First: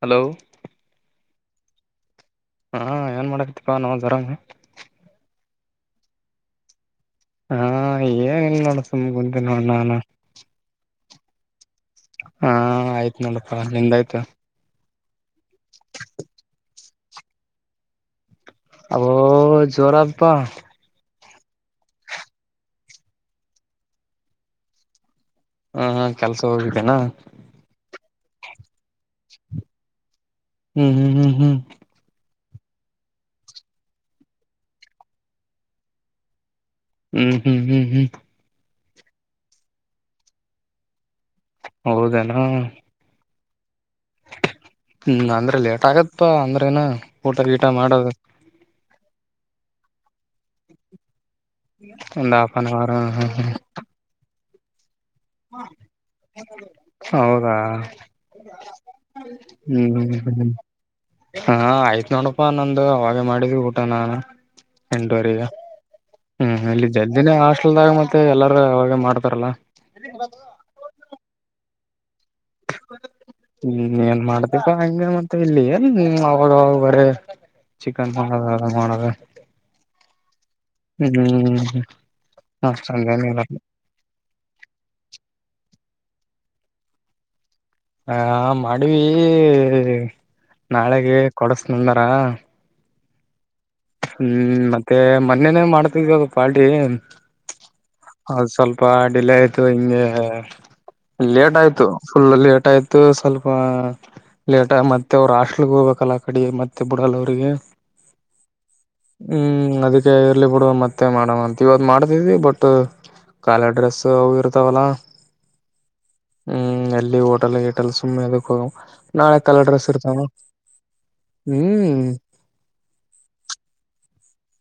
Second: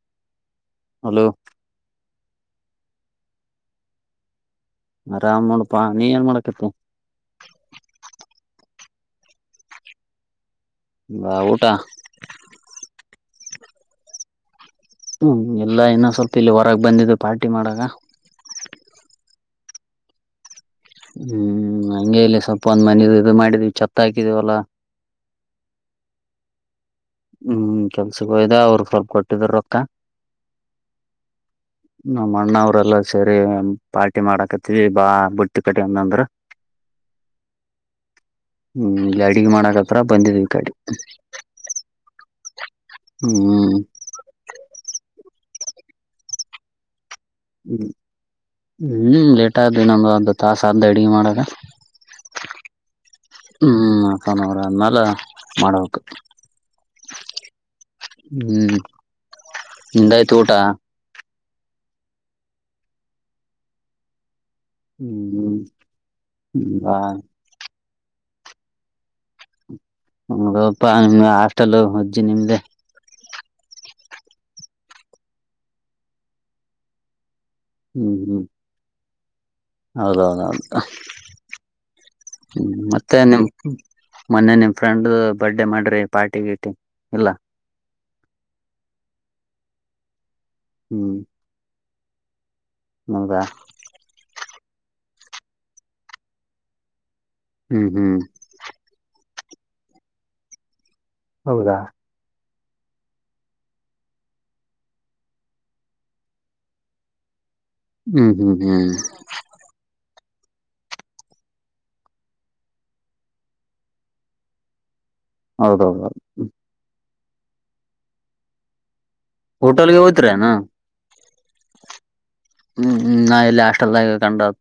Hello hello. ಹಾ ಏನ್ ಮಾಡಕತಿಪ್ಪಾ ನಾವು ಜರಂಗ. ಆರಾಮ್ ನೋಡುಪ ನೀ ಏನ್ ಮಾಡಕತ್ತಿ. ಹಾ ಏನಲ್ ನೋಡ ಸುಮ್ ಕುಂತೀನಿ ನೋಡ ನಾನು. ಬಾ ಊಟಾ. ಹಾ ಆಯ್ತು ನೋಡಪ್ಪಾ ನಿಂದಾಯ್ತು. ಹ್ಮ್ ಇಲ್ಲ ಇನ್ನ ಸ್ವಲ್ಪ ಇಲ್ಲಿ ಹೊರಗೆ ಬಂದಿದ್ವಿ. ಪಾರ್ಟಿ ಮಾಡಾಕ. ಅ ಜೋರ ಅದಪ. ಹ್ಮ್ ಹಿಂಗೆ ಇಲ್ಲಿ ಸ್ವಲ್ಪ ಒಂದ್ ಮನೆ ಇದು ಮಾಡಿದೀವಿ ಛತ್ ಹಾಕಿದಿವಲ್ಲಾ. ಹ ಹಾ ಕೆಲ್ಸ ಹೋಗಿ. ನಾ- ಕೆಲಸಕ್ಕೆ ಹೋಗಿದ್ದೆ ಅವ್ರರು ಸ್ವಲ್ಪ ಕೊಟ್ಟಿದರು ರೊಕ್ಕ. ಹ್ಮ್ ಹ್ಮ್ ಹ್ಮ್ ಹ್ಮ್. ನಮ್ಮ ಅಣ್ಣ ಅವರೆಲ್ಲ ಸೇರಿ ಪಾರ್ಟಿ ಮಾಡಕತ್ತವಿ ಬಾ ಬುತ್ತಿ ಕಟ್ಟಿಕೊಂಡು ಅಂತಂದ್ರು ಹ್ಮ್ ಹ್ಮ್ ಹ್ಮ್ ಹ್ಮ್ ಹ್ಮ್ ಇಲ್ಲೆ ಅಡಿಗೆ ಮಾಡಕತ್ಯಾರ ಬಂದಿದ್ವಿ ಈ ಕಡಿ ಹೌದನು. ಹ್ಮ್. ಹ್ಮ್ ಅಂದ್ರೆ ಲೇಟ್ ಆಗಿತಪ್ಪ ಅಂದ್ರೆ ಇನ್ನ. ಊಟ ಗೀಟ ಮಾಡೋದು. ಹ್ಮ್ ಲೇಟ್ ಆತದ ಇನ್ನೊಂದು ಅರ್ದ ಆದ್ದ ತಾಸು ಅಡಿಗೆ ಮಾಡಾಕ. ಇನ್ನೊಂದು ಹಲ್ಫನ್ ಹಾವೌರ್ ತವರ ಅನ್ನಲ್ಲ. ಮಾಡಬೇಕಕ್ ಹೌದಾ ಹ್ಮ್ ಹ್ಮ್ ನಿಂದಾಯ್ತು ಹ್ಮ್ ಊಟ. ಹಾ ಆಯ್ತ್ ನೋಡಪ್ಪಾ ನಂದು ಅವಾಗ ಮಾಡಿದ ಊಟ ನಾನು. ಹ್ಮ್ ಹ್ಮ. [unintelligible] ಲ್ದಾಗ್ ಮತ್ತೆ ಎಲ್ಲಾರೂ ಅವಾಗೆ ಮಾಡ್ತಾರಲ್ಲ. ಹೌದಪ್ಪ ನಿಮ್ ಅ ತಲೋ ಮತ್ ಜಿ ನಿಮ್ದೇ. ಇನ್ನೇನ್ ಮಾಡ್ತ್ಯಾಪ್ಪ ಹಂಗ ಮತ್ತ ಇಲ್ಲಿ ಎ ಇನ್ ಅವಾಗವಾಗ್ ಬರೆ. ಚಿಕನ್ ಸಂಬಾರ ಮಾಡದೆ. ಹೌದೌದೌದ್ ಹ್ಮ್ ಮತ್ತೆ ಅಷ್ಟಂದೇನಿಲ್ಲ ನಿಮ್ ಮೊನ್ನೆ ನಿಮ್ ಫ್ರೆಂಡ್. ಬರ್ಡೇ ಮಾಡ್ರಿ ಪಾರ್ಟಿ ಗಿಟಿ ಇಲ್ಲ. ಅಯ್ಯ ಮಾಡಿವಿ. ನಾಳೆಗೆ ಕೊಡಸ್ ನಂದರಾ. ನೌದ. ಹ್ಮ್ ಮತ್ತೆ ಮೊನ್ನೇನೇ ಮಾಡ್ದಿದು ಪಾರ್ಟಿ. ಹ್ಮ್ ಹ್ಮ್ ಹೌದ್ ಸ್ವಲ್ಪ ಡಿಲೆ ತೊ ಇಂಗೆ. ಲೇಟ್ ಹೌದಾ ಆಯ್ತು ಫುಲ್ ಲೇಟ್ ಟಾಯ್ತು ಸ್ವಲ್ಪ ಲೇಟ್ ಮತ್ತೆ ಅವ್ರ್ ಹಾಸ್ಟೆಲ್ಗ ಹೋಗ್ಬೇಕಲ್ಲ ಅಕಡಿ ಮತ್ತೆ ಬಿಡಲ್ಲ ಅವ್ರಿಗೆ. ಹ್ಮ್ ಹ್ಮ್. ಹ್ಮ್ ಹ್ಮ್ ಅದಕ್ ಕೆ ಇರ್ಲಿ ಬಿಡು ಮತ್ತೆ ಮಾಡಮ್ ಅಂತ ಇವಗ್ ಮಾಡ್ತಿದ್ವಿ ಬಟ ಕಾಲ ಡ್ರೆಸ್ ಅವ್ ಇರ್ತಾವಲ್ಲ. ಹೌದೌದೌದ್. ತೆಲೆ ಗೆಟಲ್ಲ ಸುಮ್ನೆ ಯದುಕ್ ಹೋಗಮ್ ಬರ್ರಿ. ಹೋಟೆಲ್ಗೆ ಹೋಯ್ತ್ರೆನಾ. ಹ್ಮ್ ಹ್ಮ್ ಹ್ಮ್ ನ ಹಾಸ್ಟೆಲ್ದಲ್ಲೆ ಡಂ ಡಂ.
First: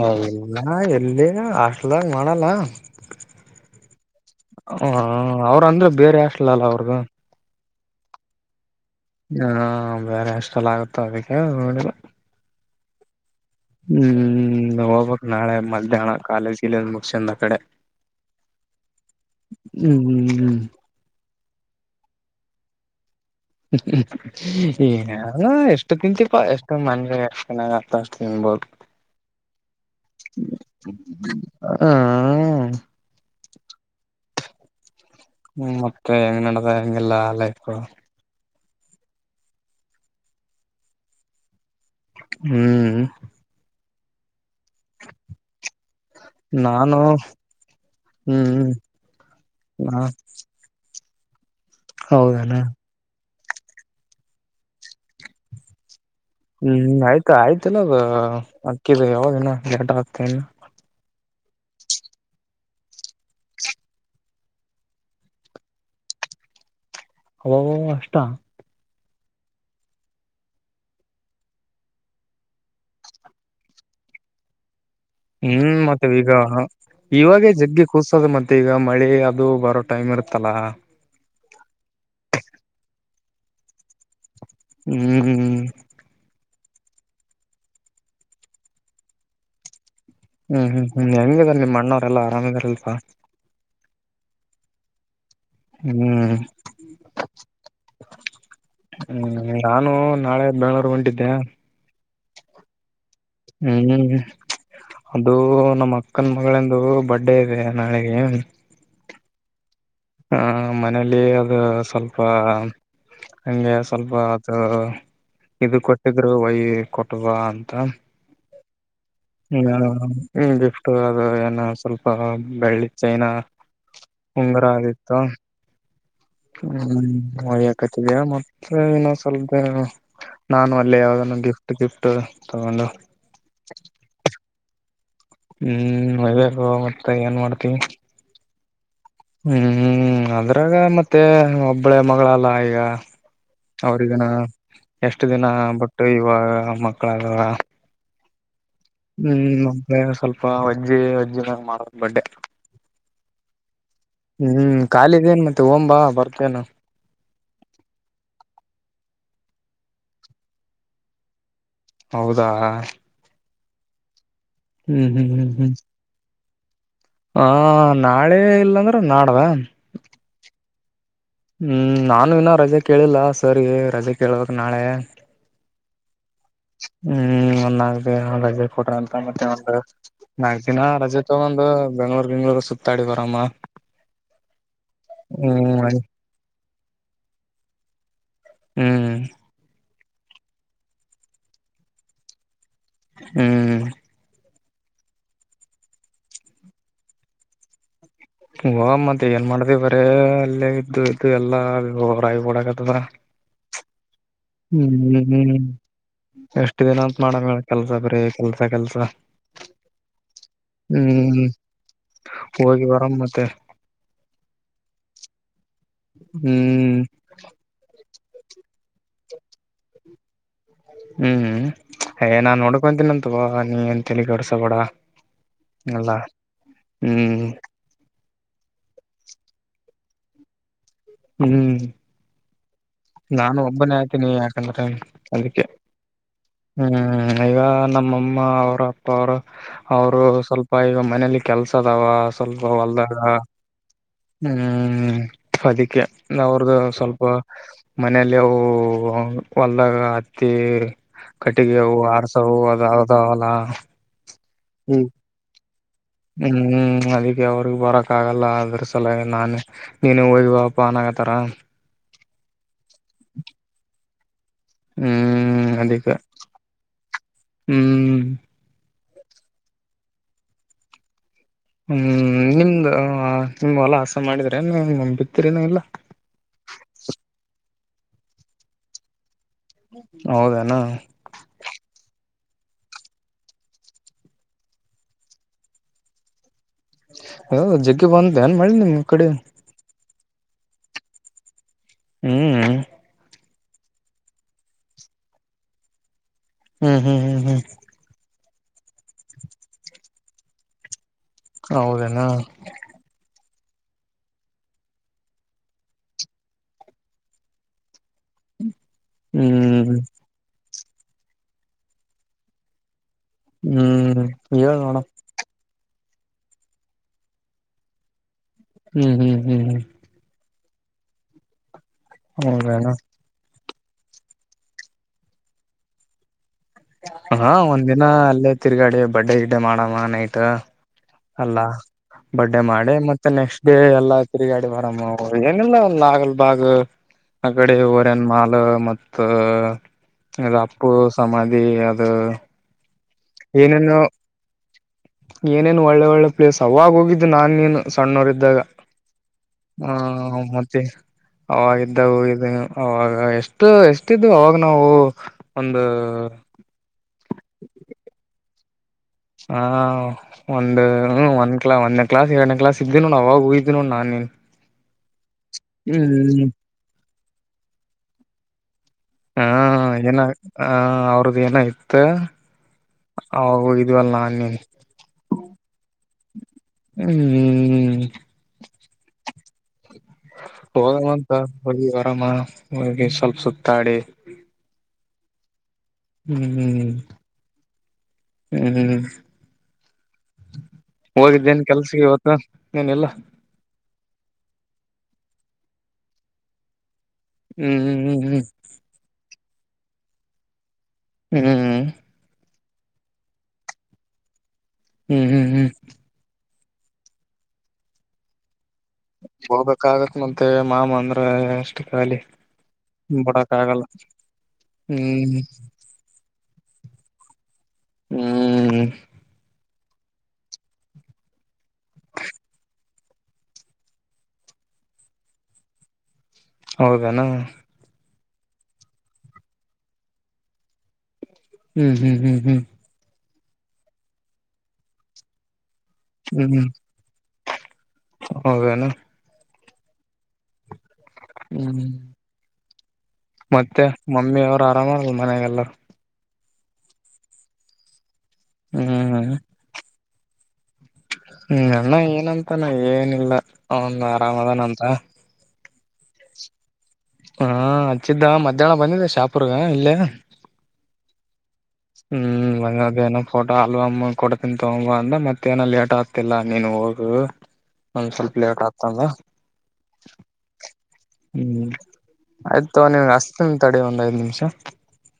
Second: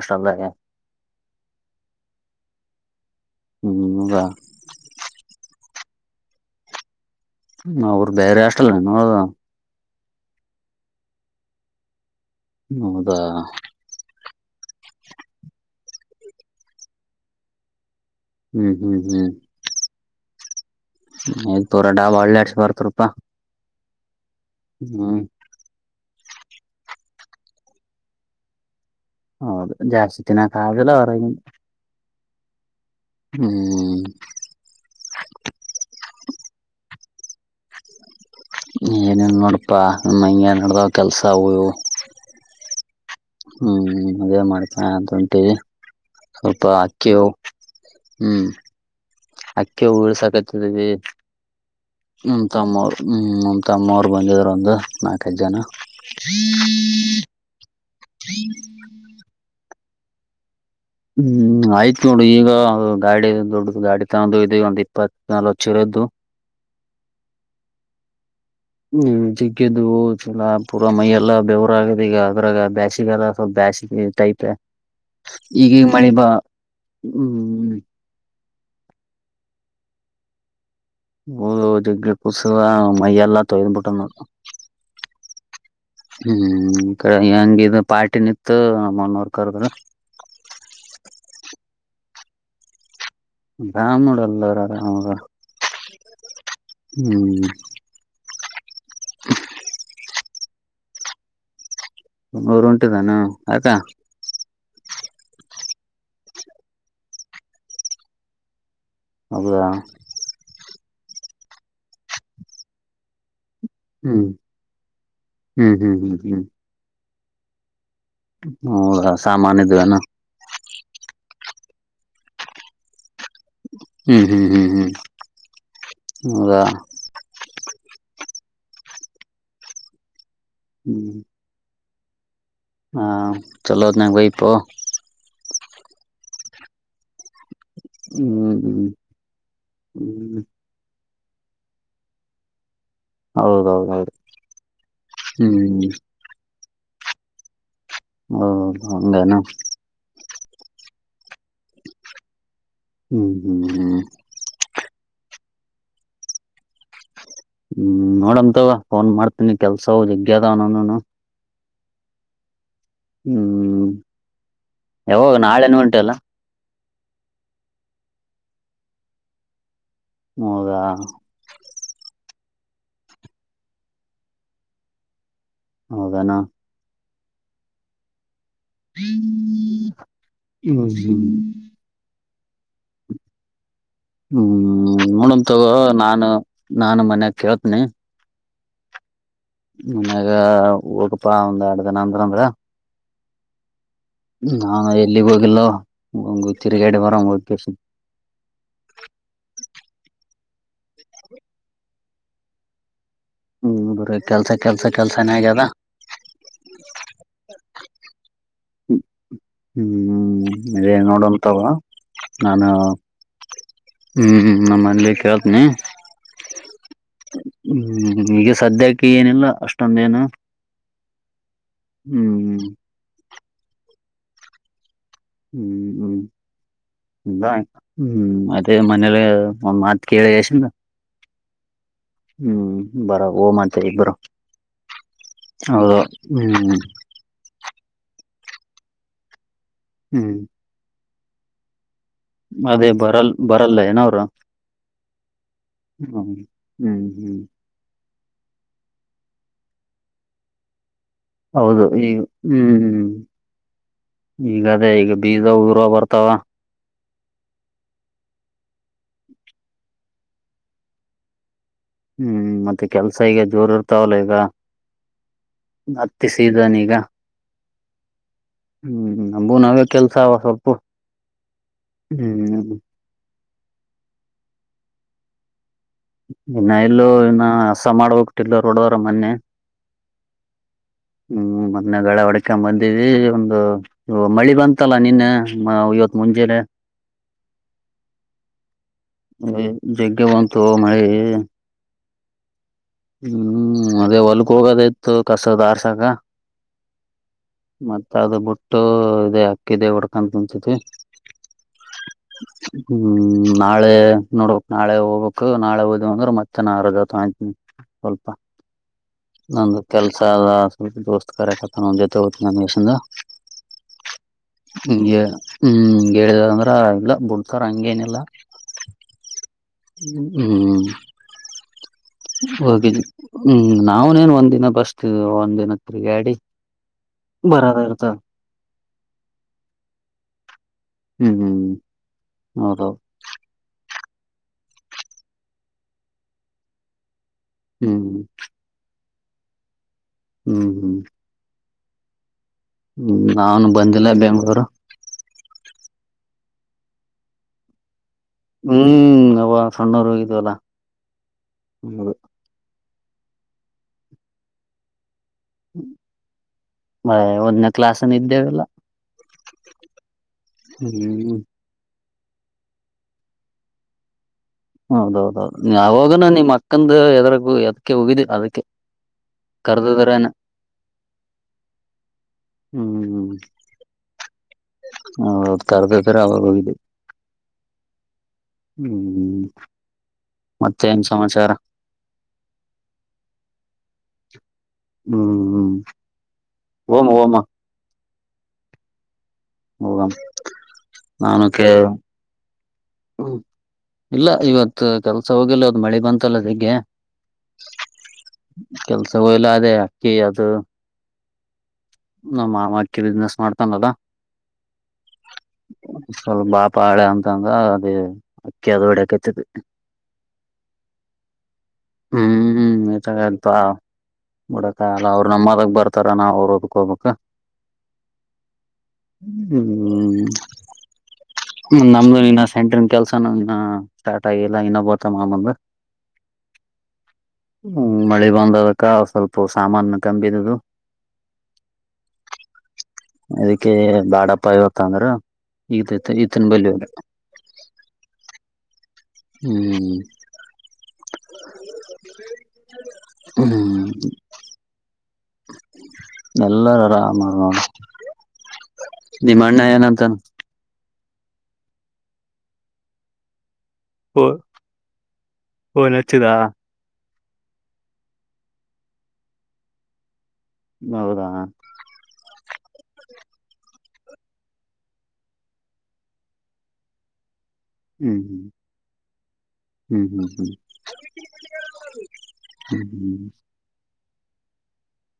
ಹೌದು ನಾ ಎಲ್ಲಿ. ಹಾಸ್ಟೆಲ್ದಾಗ್ ಮಾಡಲ್ಲ. ಹ್ಮ್ ಹ್ಮ್ ರ. ಹಂಗ ಅವ್ರ್ ಅಂದೆ. ಬೇರೆ ಹಾಸ್ಟೆಲೆಲಾ ಅ ಹುಡ್ಗ. ಹ್ಮ್ ಅವ್ರ್ ಬೇರೆ ಹಾಸ್ಟ್ ಟಲ್ಲೇ ನೋಡ್ದಮ್. ಹ ಬೇರೆ ಹಾಸ್ಟೆಲ್ ಆಗುತ್ತೋ ಅವ್ರಿಗೆ ನೋಡಿಲ್ಲ. ಹ್ಮ್ ಹೌದಾ. ಹ್ಮ್ ಹೋಗ್ಬೇಕ್ ನಾಳೆ ಮಧ್ಯಾಹ್ನ ಕಾಲೇಜ್ ಗಿಲೇಜ್ ಮುಗುಸ್ಕ್ಯಾಂದ ಆ ಕಡೆ. ಹ್ಮ್ ಹ್ಮ್ ಹ್ಮ್ ಹ್ಮ್. ಯ್ ತೋರ್ ಡಾಬಾ ಅಳ್ ಆಡ್ಸ ಬರ್ತ್ರೂಪಾ. ಹ್ಮ್ಮ ಏನೊ ಎಷ್ಟು ತಿಂತಿ ಪ್ಪ ಎಷ್ಟೊ ಮನ್ ಎಷ್ಟ ಚೆನ್ನಾಗ್ ಆತ್ತ ಅಷ್ಟು ತಿನ್ಬೋದು. ಹೌದು ಜಾಸ್ತಿ ತಿನ್ನಕ್ ಆಗಿಲ್ಲ ಹೊರಗಿನ್. ಹ್ಮ ತೆ ಹೆಂಗ್ ನಡದ ಹೆಂಗೆಲ್ಲ ಲೈಫು. ಏನಿಲ್ ನೋಡ್ಪಾ ನಮ್ ಹಂಗೆ ನಡ್ದಾವ್ ಕೆಲ್ಸ ಅವು ಇವು. ಹ್ಮ್ ಹ್ಮ್ ಅದೇ ಮಾಡ್ ಹಾಂತ್ ಉಂಟಿ ಸ್ವಲ್ಪ ನಾನು ಅಕ್ಕಿವ್ ಹ್ಮ್. ಅಕ್ಕಿ ನಾ ಊಳ್ಸಕತ್ತಿದ ಬಿ. ಎ. ನಿಮ್ ಹೌದಣ ತಮ್ಮೋರ್ ಹ್ಮ್. ಇ ಮ್ಮ ತಮ್ಮೋರ್ ಬಂದಿದ್ರು ಒಂದು ನಾಕ್ಕೈದ್ ಜನ. ಹ್ಮ್ ಆಯ್ಕ ಆಯ್ತು. ಇನ್ನದ ಅಕ್ಕಿದ ಯಾವಾಗಿನ. ಎಟೊದ್ಕರಿನು. ಹ್ಮ್ ಆಯ್ತ ನೋಡು ಈಗ ಗಾಡಿ ದೊಡ್ದು ಗಾಡಿ ತಗೊಂಡು ಇದಿವ್ ಒಂದ್ ಇಪ್ಪತ್ ನಾಲ್ವಚಿರದ್ದು. ಅವವಾವ್ ಅಷ್ಟ. ಹ್ಮ್ ಜಿಗ್ಗಿದ್ದು ಚಲಾ ಪೂರ ಮೈಯ್ ಎಲ್ಲ ಬೆವರ ಆಗದೆ ಈಗ ಅದ್ರಾಗ ಬ್ಯಾಸಿಗೆಲ್ಲ ಸ್ವಲ್ಪ ಬ್ಯಾಸಿಗ್ ಟೈಪ್ ಆಯ್ತೆ. ಹ್ಮ್ ಮತ್ತ ವಿಗಾಹ ಇವಾಗೇ ಹ್ಮ್ ಜಗ್ಗಿ ಕುಸೋದ್ ಮತ್ ಮತ್ ಈಗ ಮಳಿ ಅದು ಬರೋ ಟೈಮ್ ಇರುತ್ತಲ್ಲ. ಓದು ಜಗ್ರಿ ಕೂಸು ಅ ಮೈಯಲ್ಲ ತೊಯ್ದ್ಬುಟ್ಟ ನೋಡ್. ಹ್ಮ್. ಹ್ಮ್ ಕ ಹೆಂಗಿದ ಪಾರ್ಟಿ ನಿತ್ತು ನಮ್ಮನ್ ವರ್ಕರ್. ಹ್ಮ್ ಹ್ಮ್ ಹ್ಮ್ ಹೆಂಗಿದಾರ್ ನಿಮ್ಮ್ ಅಣ್ಣವ್ರ ಎಲ್ಲಾ ಆರಾಮಿದರಲ್ಪಾ. ಬ್ರಾಮುಡ್ ಎಲ್ಲರ್ ಅಲ್ ಅವಾಗ. ಹ್ಮ್ ಹ್ಮ್ ಹ್ಮ್ ನಾನು ನಾಳೆ. ನಳಾರ್ ಹೊಂಟಿದ್ದೆ. ನಮ್ಮೊರ್ ಹೊಂಟ್ ಹ್ಮ್ ಹ್ಮ್ ಅದು. ನಮ್ ಅಕ್ಕನ್ ಮಗ್ಳಂದು ಬರ್ಡೇ ಇದೆ ನಾಳೆಗೆ. ಹೌದಾ. ಹ ಮನೇಲಿ ಅದು ಸ್ವಲ್ಪ. ಹಂಗೆ ಸ್ವಲ್ಪ ಹ್ಮ್ ಅದು ಹ್ಮ್ ಇದು ಹ್ಮ್ ಹ್ಮ್ ಕೊಟ್ಟಿದ್ರು ಹ್ಮ್ ವೈ ಕೊಟ್ ಟ್ವಾ ಅಂತ. ಹ್ಮ್ ಹೌದಾ. ಸಾಮಾನ ಇದ್ವೇನ [unintelligible] ಗಿಫ್ಟು ಅದು ಏ ನಾವ್ ಸ್ವಲ್ಪ ಬೆಳ್ಳಿದ್ ಚೈನಾ. ಹ್ಮ್ ಹ್ಮ್ ಉಂಗರ ಹ್ಮ್ ಹ್ಮ್ ಆಗಿತ್ತು ಹೌದಾ ಹ್ಮ್ [unintelligible] ಏನೋ ಸಲ್ಪ ಏನೂ [unintelligible] ನಾನು ಅಲ್ಲಿ ಯಾವುದನೊ [unintelligible] ಗಿಫ್ಟ್ ಗಿಫ್ಟ್ ಟ [unintelligible] ಹ ಚಲೋ [unintelligible] ನಾ ವೈಫು ಹ್ಮ್ [unintelligible] ಮತ್ತ [unintelligible] ಏನ್ ಮಾಡ್ತೀ ಹ್ಮ್ ಹ್ಮ್ ಹ್ಮ್ ಹ್ಮ್ ಅದ್ರಾಗ ಮತ್ತ ತ್ತೆ ಒಬ್ಬಳೆ ಮಗಳಲ್ಲ ಈಗ ಹೌದೌದೌದು ಅವ್ರಗನ ಎಷ್ಟು ದಿನ ಹ್ಮ್ ಬಿಟ್ಟು ಇವಾಗ ಮಕ್ಕಳಾದಾರ ಹ್ಮ ಹ್ಮ್ ಬೇಗ ಸ್ವಲ್ಪ ಹೊಜ್ಜಿ ಒಜ್ಜಿನಗ್ [unintelligible] ಮಾಡದು ಬಡ್ಡೆ ಹ್ಮ್ ಹ್ಮ್ ಹ್ಮ್ ಹ್ಮ್ ಖಾಲಿದೇನ್ ಮತ್ತೆ ಓಂಬಾ ಬರ್ತೇನು ಹ್ಮ್ ನೋಡಂತ ಫೋನ್ ಮಾಡ್ತನಿ ಕೆಲ್ಸ ಹು ಜಗ್ಯದನನುನು [unintelligible] ಹೌದಾ ಹ್ಮ ಹ್ಮ್ ಹ್ಮ್ ಯಾವಗ್ ಹ್ಮ್ ಹ್ಮ್ ನಾಳೆನು ಉಂಟುಲ್ಲ [unintelligible] ಹ ನಾಳೆ ಇಲ್ಲಾಂದ್ರೆ ನಾಡ್ದ ಹೌದಾ ಹ್ಮ್ ನಾನು ಇನ್ನ ರಜೆ ಕೇಳಿಲ್ಲ ಸರಿ ರಜೆ ಕೇಳಬೇಕ್ ನಾಳೆ ಹೌದಾನಾ ಹ್ಮ್ ಒಂದ್ ನಾಕ್ ದಿನ ರಜ್ [unintelligible] [unintelligible] ಫೋಟೋ ಅಂತ ಮತ್ತೆ ಒಂದು ಹ್ಮ್ ನಾಲ್ಕ್ ದಿನ ರಜೆ ಹ್ಮ್ ತಗೊಂದು ಬೆಂಗಳೂರ್ ಗಿಂಗಳೂರ್ ಸುತ್ತಾಡಿ ಬರಮ್ಮ ಹ್ಮ ಆಯ್ತ್ ನಾನ್ ಮನ್ಯಾಗ ಕೇಳ್ತನಿ ಹ್ಮ ಮನ್ಯಾಗ ಹೋಗಪಾ ಒಂದ್ ಎರಡು ದಿನ ಅಂದ್ರಂದ್ರ ಹ್ಮ್ ನಾ ಎಲ್ಲಿಗ್ ಹೋಗಿಲ್ಲ ಹಂಗ ತಿರ್ಗಾಡೆ ಬರಂಗ ಹೋಗೆ [unintelligible] ಹಓ ಮತ್ತೆ ಏನ್ ಮಾಡ್ದ ಬರೆ ಅಲ್ಲೇ ಇದ್ದು ಇದ್ದು ಎಲ್ಲಾ [unintelligible] ರಾಗಿ ಓಡಕತದ್ರ ಹ್ಮ್ರ [unintelligible] ಹ್ಮ್ ಹ್ಮ್ ಎಷ್ಟ ದಿನ ಅನ್ ಮಾಡಕ್ [unintelligible] ಕೆಲ್ಸ ಬರೆ ಕೆಲ್ಸ ಕೆಲ್ಸ ಹ್ಮ್ ಇದೇ ಹ್ಮ್ ನೋಡಂತಾವ ನಾನ ಹೋಗಿ ಬರಮ ಮತ್ತೆ ಹ್ಮ್ ನಮ್ಮನಲಿ ಕೇಳ್ತನಿ ಹ್ಮ್ ಹ್ಮ್ ಈಗ ಸದ್ಯಕ್ಕೆ ಏನಿಲ್ಲ ಅಷ್ಟೊಂದೇಏನು ಹ್ಮ್ ಹ್ಮ್ ಹೆಯ್ ನಾನ್ ನೋಡ್ಕೊಂತೀನಂನ್ ತಗೋ ನೀ ಏನ್ ತಲಿ ಕೆಡುಸ್ಕೊಬೇಡ. ಹ್ಮ್ ಹ್ಮ್ ಬ ಹ್ಮ್ ಅದೇ ಮನೆಲೆ ಫೋನ್ ಮಾಡ್ ಕೇಳೆ ಎಶಿಂದ. ಹ್ಮ್ ಬರ ಓಮ್ ನಾನು ಅಂತ ಒಬ್ಬನೇ ಇಬ್ರು ಅಕಿನಿ ಯಾಕಂದ್ರೆ ಅದಕ್ಕೆ ಹೌದು ಹ್ಮ್ ಹ್ಮ್ ಇವಗ ನಮ್ ಮಮ್ ಮ್ಮ ಅವ್ರ್ ಅಪ್ಪ ಅವ್ರ. ಅವ್ರು ಸ್ವಲ್ಪ ಈಗಮ್ ಮನೆಲಿ ಕೆಲ್ಸದ್ ಮದ್ವೆಗ್ ಬರಲ್ ಬರಲ್ಲ ಏನ್ ಅವ್ರು. ಹ್ಮ್ ಫದಿಕ್ಕೆ ಅವ್ರ್ದ ಹ್ಮ್ ಸ್ವಲ್ಪ. ಹ್ಮ್ ಮನೆಲಿ ಅವ್ ಹೊಲ್ದಾಗ ಹತ್ತಿ. ಕಟ್ಟಿಗಿ ಹೌದು ಅವು ಈಗ ಆರ್ಸವು ಅದಾವದಾವಲ್ಲ. ಈಗ್ ಅದೇ ಈಗ ಬೀಜ ಉ [unintelligible] ಹ್ಮ್ ಅ ದಿಕ್ಕೆ ಅವ್ರಗ್ ಬರಕ್ ಆಗಲ್ಲ ಅದ್ರ ಸಲ ನಾನೇ ನೀನು ಹೋಗಿ ಬಾ ಪಾ ಅನ್ನಾಕತ್ತಾರ. ಹ್ಮ್ ಮತ್ತೆ ಕೆಲ್ಸ ಈಗೆ ಜೋರೋರ್ದ್ ತವ್ಲಿಗ. ಹ್ಮ್ ಅದಕ್ಕೆ ಹತ್ತಿ ಸಿದ ನೀಗ. ಹ್ಮ್ ಹ್ಮ್ ನಮ್ಗೂ ನಾವೇ ಕೆಲ್ಸ ಸೊಪ್ಪು. ಹ್ಮ್ ನಿಮ್ದು ಆ. ನಿಮ್ ವಲ ಹಸ ಮಾಡಿದ್ರೆ ಏನ್ ಬಿತ್ರಿನ ಇಲ್ಲ. ಇನ್ನ ಇಲ್ಲೂ ಇನ್ನ ಹಸ ಮಾಡ್ಬಕ್ಟಿಲ್ಲ ರೋಡೋರ ಮೊನ್ನೆ. ಹೌದೆನಾ. ಇಕಂ ಬಂದೀವಿ ಒಂದು ಮಳಿ ಬಂತಲ್ಲ ನೆನ್ನೆ ಮ ಇವತ್ ಮುಂಜಲೆ. ಹೌ ಜಗ್ಗಿ ಬಂತ ಏನ್ ಮಳಿ ನಿಮ್ ಕಡೆ ವಯ್ ಜಗ್ಗಿ ಬಂತ್. ತೊ ಮಳಿ. ಹ್ಮ್ ಹ್ಮ್ ಅದೇ ಹೊಲ್ಗ್ ಹೋಗೋದ್ ಇತ್ತು ಕಸದ್ ಆರ್ಸಕ. ಹ್ಮ್ ಹ್ಮ್ ಹ್ಮ್. ಮತ್ ಅದ ಬುಟ್ ಟೊ ಅದೆ ಅಕ್ಕಿ ದೇವ್ರ್ಗ್ ಅಂತ್ ಅನ್ಸುಂದಿ. ಹೌದೇನಾ. ಹ್ಮ್ ನಾಳೆ ನೋಡ್ಬೇಕ್ ನಾಳೆ ಹೋಗ್ಬೇಕು ನಾಳೆ ಓದ್ ಅಂದ್ರೆ ಮತ್ತೆ ನರದ್ [unintelligible] ಸ್ವಲ್ಪ. ನಂದ್ ಹ್ಮ್ ಕೆಲ್ಸ ಅದ. ದೋಸ್ತ್ ಕಾರ್ಯಕತನ್ ಒಂದ್ ಜೋತ್ ತೋತ್ ನನ್ ಯಶಂದ. ಹ್ಮ್ ಹೇಳ್ ನೋಡಮ್. ಕೇಳಿದ ಅಂದ್ರ ಇಲ್ಲ ಉಪ್ಕಾರ್ ಹಂಗೇನ್ ಇಲ್ಲ. ಹ್ಮ್ ಹ್ಮ್. ಹ್ಮ್ ಹ್ಮ್ ಹೌದೇನಾ ಫೋಗಿದ್ ಹ್ಮ್. ನಾವ್ನೇನ್ ಒಂದ್ ದಿನ ಬಸ್ತ ಒಂದ್ ದಿನ ತಿರ್ಗ್ಯಡಿ. ಹಾ ಒಂದ್ ದಿನ ಅಲ್ಲೇ ತಿರ್ಗಾಡಿ ಬಡ್ಡೆ ಗಿಡ್ಡೆ ಮಾಡಮ್ಮ ನೈಟ. ಹ್ಮ್ ಹ್ಮ್. ಬಡ್ಡೆ ಮಾಡಿ ಹೌದೌದು ಮತ್ತ ನೆಕ್ಸ್ಟ್ ಡೇ. ಗೆ ಎಲ್ಲಾ ತಿರುಗಾಡಿ ಬರಾಮ್ಮು ಏನಿಲ್ಲ ಒಂದ್ ನಾಗಲ್ಬಾಗ. ಆ ಕಡೆ ಹ್ಮ್ ಒರ್ಯನ್ ಮಾಲ್ ಮತ್ ತ್ತ. ಹ್ಮ್ ಇದಪ್ಪು ಸಮಾಧಿ. ದ. ಹ್ಮ ನಾನ್ ಬಂದಿಲ್ಲ ಬೆಂಗ್ಳೂರ. ಏನೇನ್ ಒಳ್ಳೆ ಒಳ್ಳೆ ಪ್ಲೇಸ್ ಅವಾಗ್ ಹೋಗಿದ್ ನಾನ್ ನೀನ್ನ. ಕಣ್ಣೂರ್ ಇದ್ದಾಗ ಹ್ಮ್ ಅವ ಹ ಸಣ್ಣವರು ಇದವಲ್ಲ ಮತ್ತೆ ಅವಾಗ್ ಇದ್ದಾಗ್ ಹೌದು ಹೋಗಿದ್ ಅವಾಗ ಎಷ್ಟು ಎಷ್ಟಿದ್ವ ಅವಾಗ್ ನಾವು. ಒಂದು ಬ್ಯಾ ಒಂದ್ನೆ ಕ್ಲಾಸನ್ ಇದ್ ಏನಿಲ್ಲ. ಹ ಒಂದ ಹ್ಮ್ ಒಂದ್ ಕಿಲೋ ಒಂದೆ. ಕ್ಲಾಸಿಗ್ ಎರಡ್ನೇ ಕ್ಲಾಸ್ ಇದಿವ್ ನೋಡ್ ಅವಾಗ ಊಹಿದ್ನೊ ನಾನ್ ನೀನ್. ಹೌದೌದೌದು ಯಾವಾಗನ ಹ್ಮ್ ನಿಮ್ ಅಕ್ಕಂದ ಎದ್ರ ಹು ಯದ್ಕೆ ಹೋಗಿದೆ ಅದ್ಕೆ. ಹಾ ಏನ ಹ ಅವ್ರ್ದ ಏನ ಇತ್ತ. ಅವಾಗ್ ಹೋಗಿದ್ವಲ್ ನನ್ ನೀನ್. ಹೊ ಹತ್ ಕರ್ದ ಹ್ಮ್ ಹ್ಮ್ ಮತ್ತೇನ್ ಹೋಗಂತ ಸಮಾಚಾರ ಹೋಗಿ ವರಾಮ ಹೋಗಿ ಸ್ವಲ್ಪ್ ಸುತ್ತಾಡಿ. ಹ್ಮ ಹ್ಮ. ಹ್ಮ್ ಹ್ಮ್. ಹ್ಮ್ ಹ್ಮ್. ಹೋಗಮ್ ನಾನು ಹೋಗಿದ್ದೇನ್ ಕ್ಕೆ ಕೆಲ್ಸಕ್ಕೆ ಇವತ್ತು ಏನಿಲ್ಲ ಇಲ್ಲ ಇವತ್ತು. ಕೆಲ್ಸ ಹೋಗಿಲ್ಲ ಇವತ್ ಮಳಿ ಬಂತಲ್ಲ ಅದಿಕೆ. ಹ್ಮ್ ಹ್ಮ್ ಹ್ಮ್. ಹೋಗಿಲ್ಲ ಅದೇ ಅಕ್ಕಿ ಅದು. ಹ್ಮ್ ಹ್ಮ್ ನಮ್ ಮ ಮಡ್ಕಿ ಬಿಸ್ನೆಸ್ ಮಾಡ್ತಾನ್ ಅದ. ಹ್ಮ್ ಹ್ಮ್ ಹ್ಮ್. ಪಾಳ್ಯ ಅಂತಂದ ಅದೇ. ಕೆದ್ವುಡೆ ಕಚಿದೆ ಹೋಗ್ಬೇಕಾಗತ್ ಮತ್ತೆ ಮಾಮ ಅಂದ್ರ ಎಷ್ಟು ಖಾಲಿ ಹ್ಮ್ ಹ್ಮ್ ಇತಾಗತ್ ಬಿಡಕ್ ಆಗಲ್ಲ ಬುಡಕಲ್ಲ ಅವ್ರ್ ಹ್ಮ್ ನಮ್ ಹೊಲಕ್ ಬರ್ತಾರ ನಾವ್ ಅವ್ರ ಹೋಲು ಕೋಬೇಕ. ಹ್ಮ್ ಹ್ಮ್ ನಮ್ದು ಇನ್ನ ಸೆಂಟ್ರನ್ ಕೆಲ್ಸನ ಇನ್ನ ಸ್ಟಾರ್ಟ್ ಆಗಿಲ್ಲ ಇನ್ನ ಬರ್ತ ಮಾಮಂದ. ಹೌದೆನ. ಹ್ಮ್ ಮಳಿ ಬಂದದಕ ಸ್ವಲ್ಪ ಸಾಮಾನ ಕಂಬಿದುದು. ಹ್ಮ್ ಹ್ಮ್ ಹ್ಮ್ ಹ್ಮ್. ಅದಿಕ್ ಕ್ಕೆ ಬಾಡಪ್ಪ ಇವತ್ ಅಂದ್ರ. ಈತತ ಈತನ್ ಬಲ್ಯೋದು. [unintelligible] ಹೌದೇನು. ಹ್ಮ್ ಹ್ಮ್ [unintelligible] ಮತ್ತೆ ಮಮ್ಮಿ ಅವ್ರ ಆರಾಮ ಮನೆಗೆಲ್ಲ. ಎಲ್ಲರ್ ಆರಾಮಗ್ ಅವ್ರ್. ನಿಮ್ ಅಣ್ಣ ಏನಂತಾನ. ನ ಅಣ್ಣ ಏನಂತಾನ ಏನಿಲ್ಲ. ಅವ್ನ್ ಆರಾಮ್ ಅದಾನ್ ಅಂತ. ಪೋನ್ ಹಚ್ಚಿದ. ಹಾ ಹಚ್ಚಿದ್ದ ಮಧ್ಯಾಹ್ನ ಬಂದಿದೆ ಶಾಪೂರ್ಗ ಇಲ್ಲೇ. ಹೌದಾ. ಹ್ಮ್ [unintelligible] ಫೋಟೋ ಆಲ್ಬಮ್ ಕೊಡ್ತೀನಿ ತಗೊಂಬ ಅಂದ ಮತ್ತ ಏನ ಲೇಟ್ ಆಗ್ತಿಲ್ಲ ನೀನ್ ಹೋಗು. ಒಂದ್ ಹ್ಮ್ ಸ್ವಲ್ಪ ಲೇಟ್ ಹ್ಮ್ ಆಗ್ತಂದ ಹ್ಮ್ ಹ್ಮ್ ಹ್ಮ್ ಹ್ಮ್ ಆಯ್ತು ಹ್ಮ್ ನೀನ್ಗೆ ಹ್ಮ್ ಅಸ್ತಿನ್ ತಡಿ ಒಂದ್ ಐದ್ ವನ್ ನಿಮ್ಷ.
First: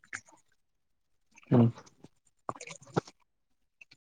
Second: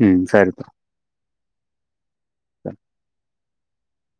ಹ್ಮ್ ಸರಿ. ನೊ. ಹ.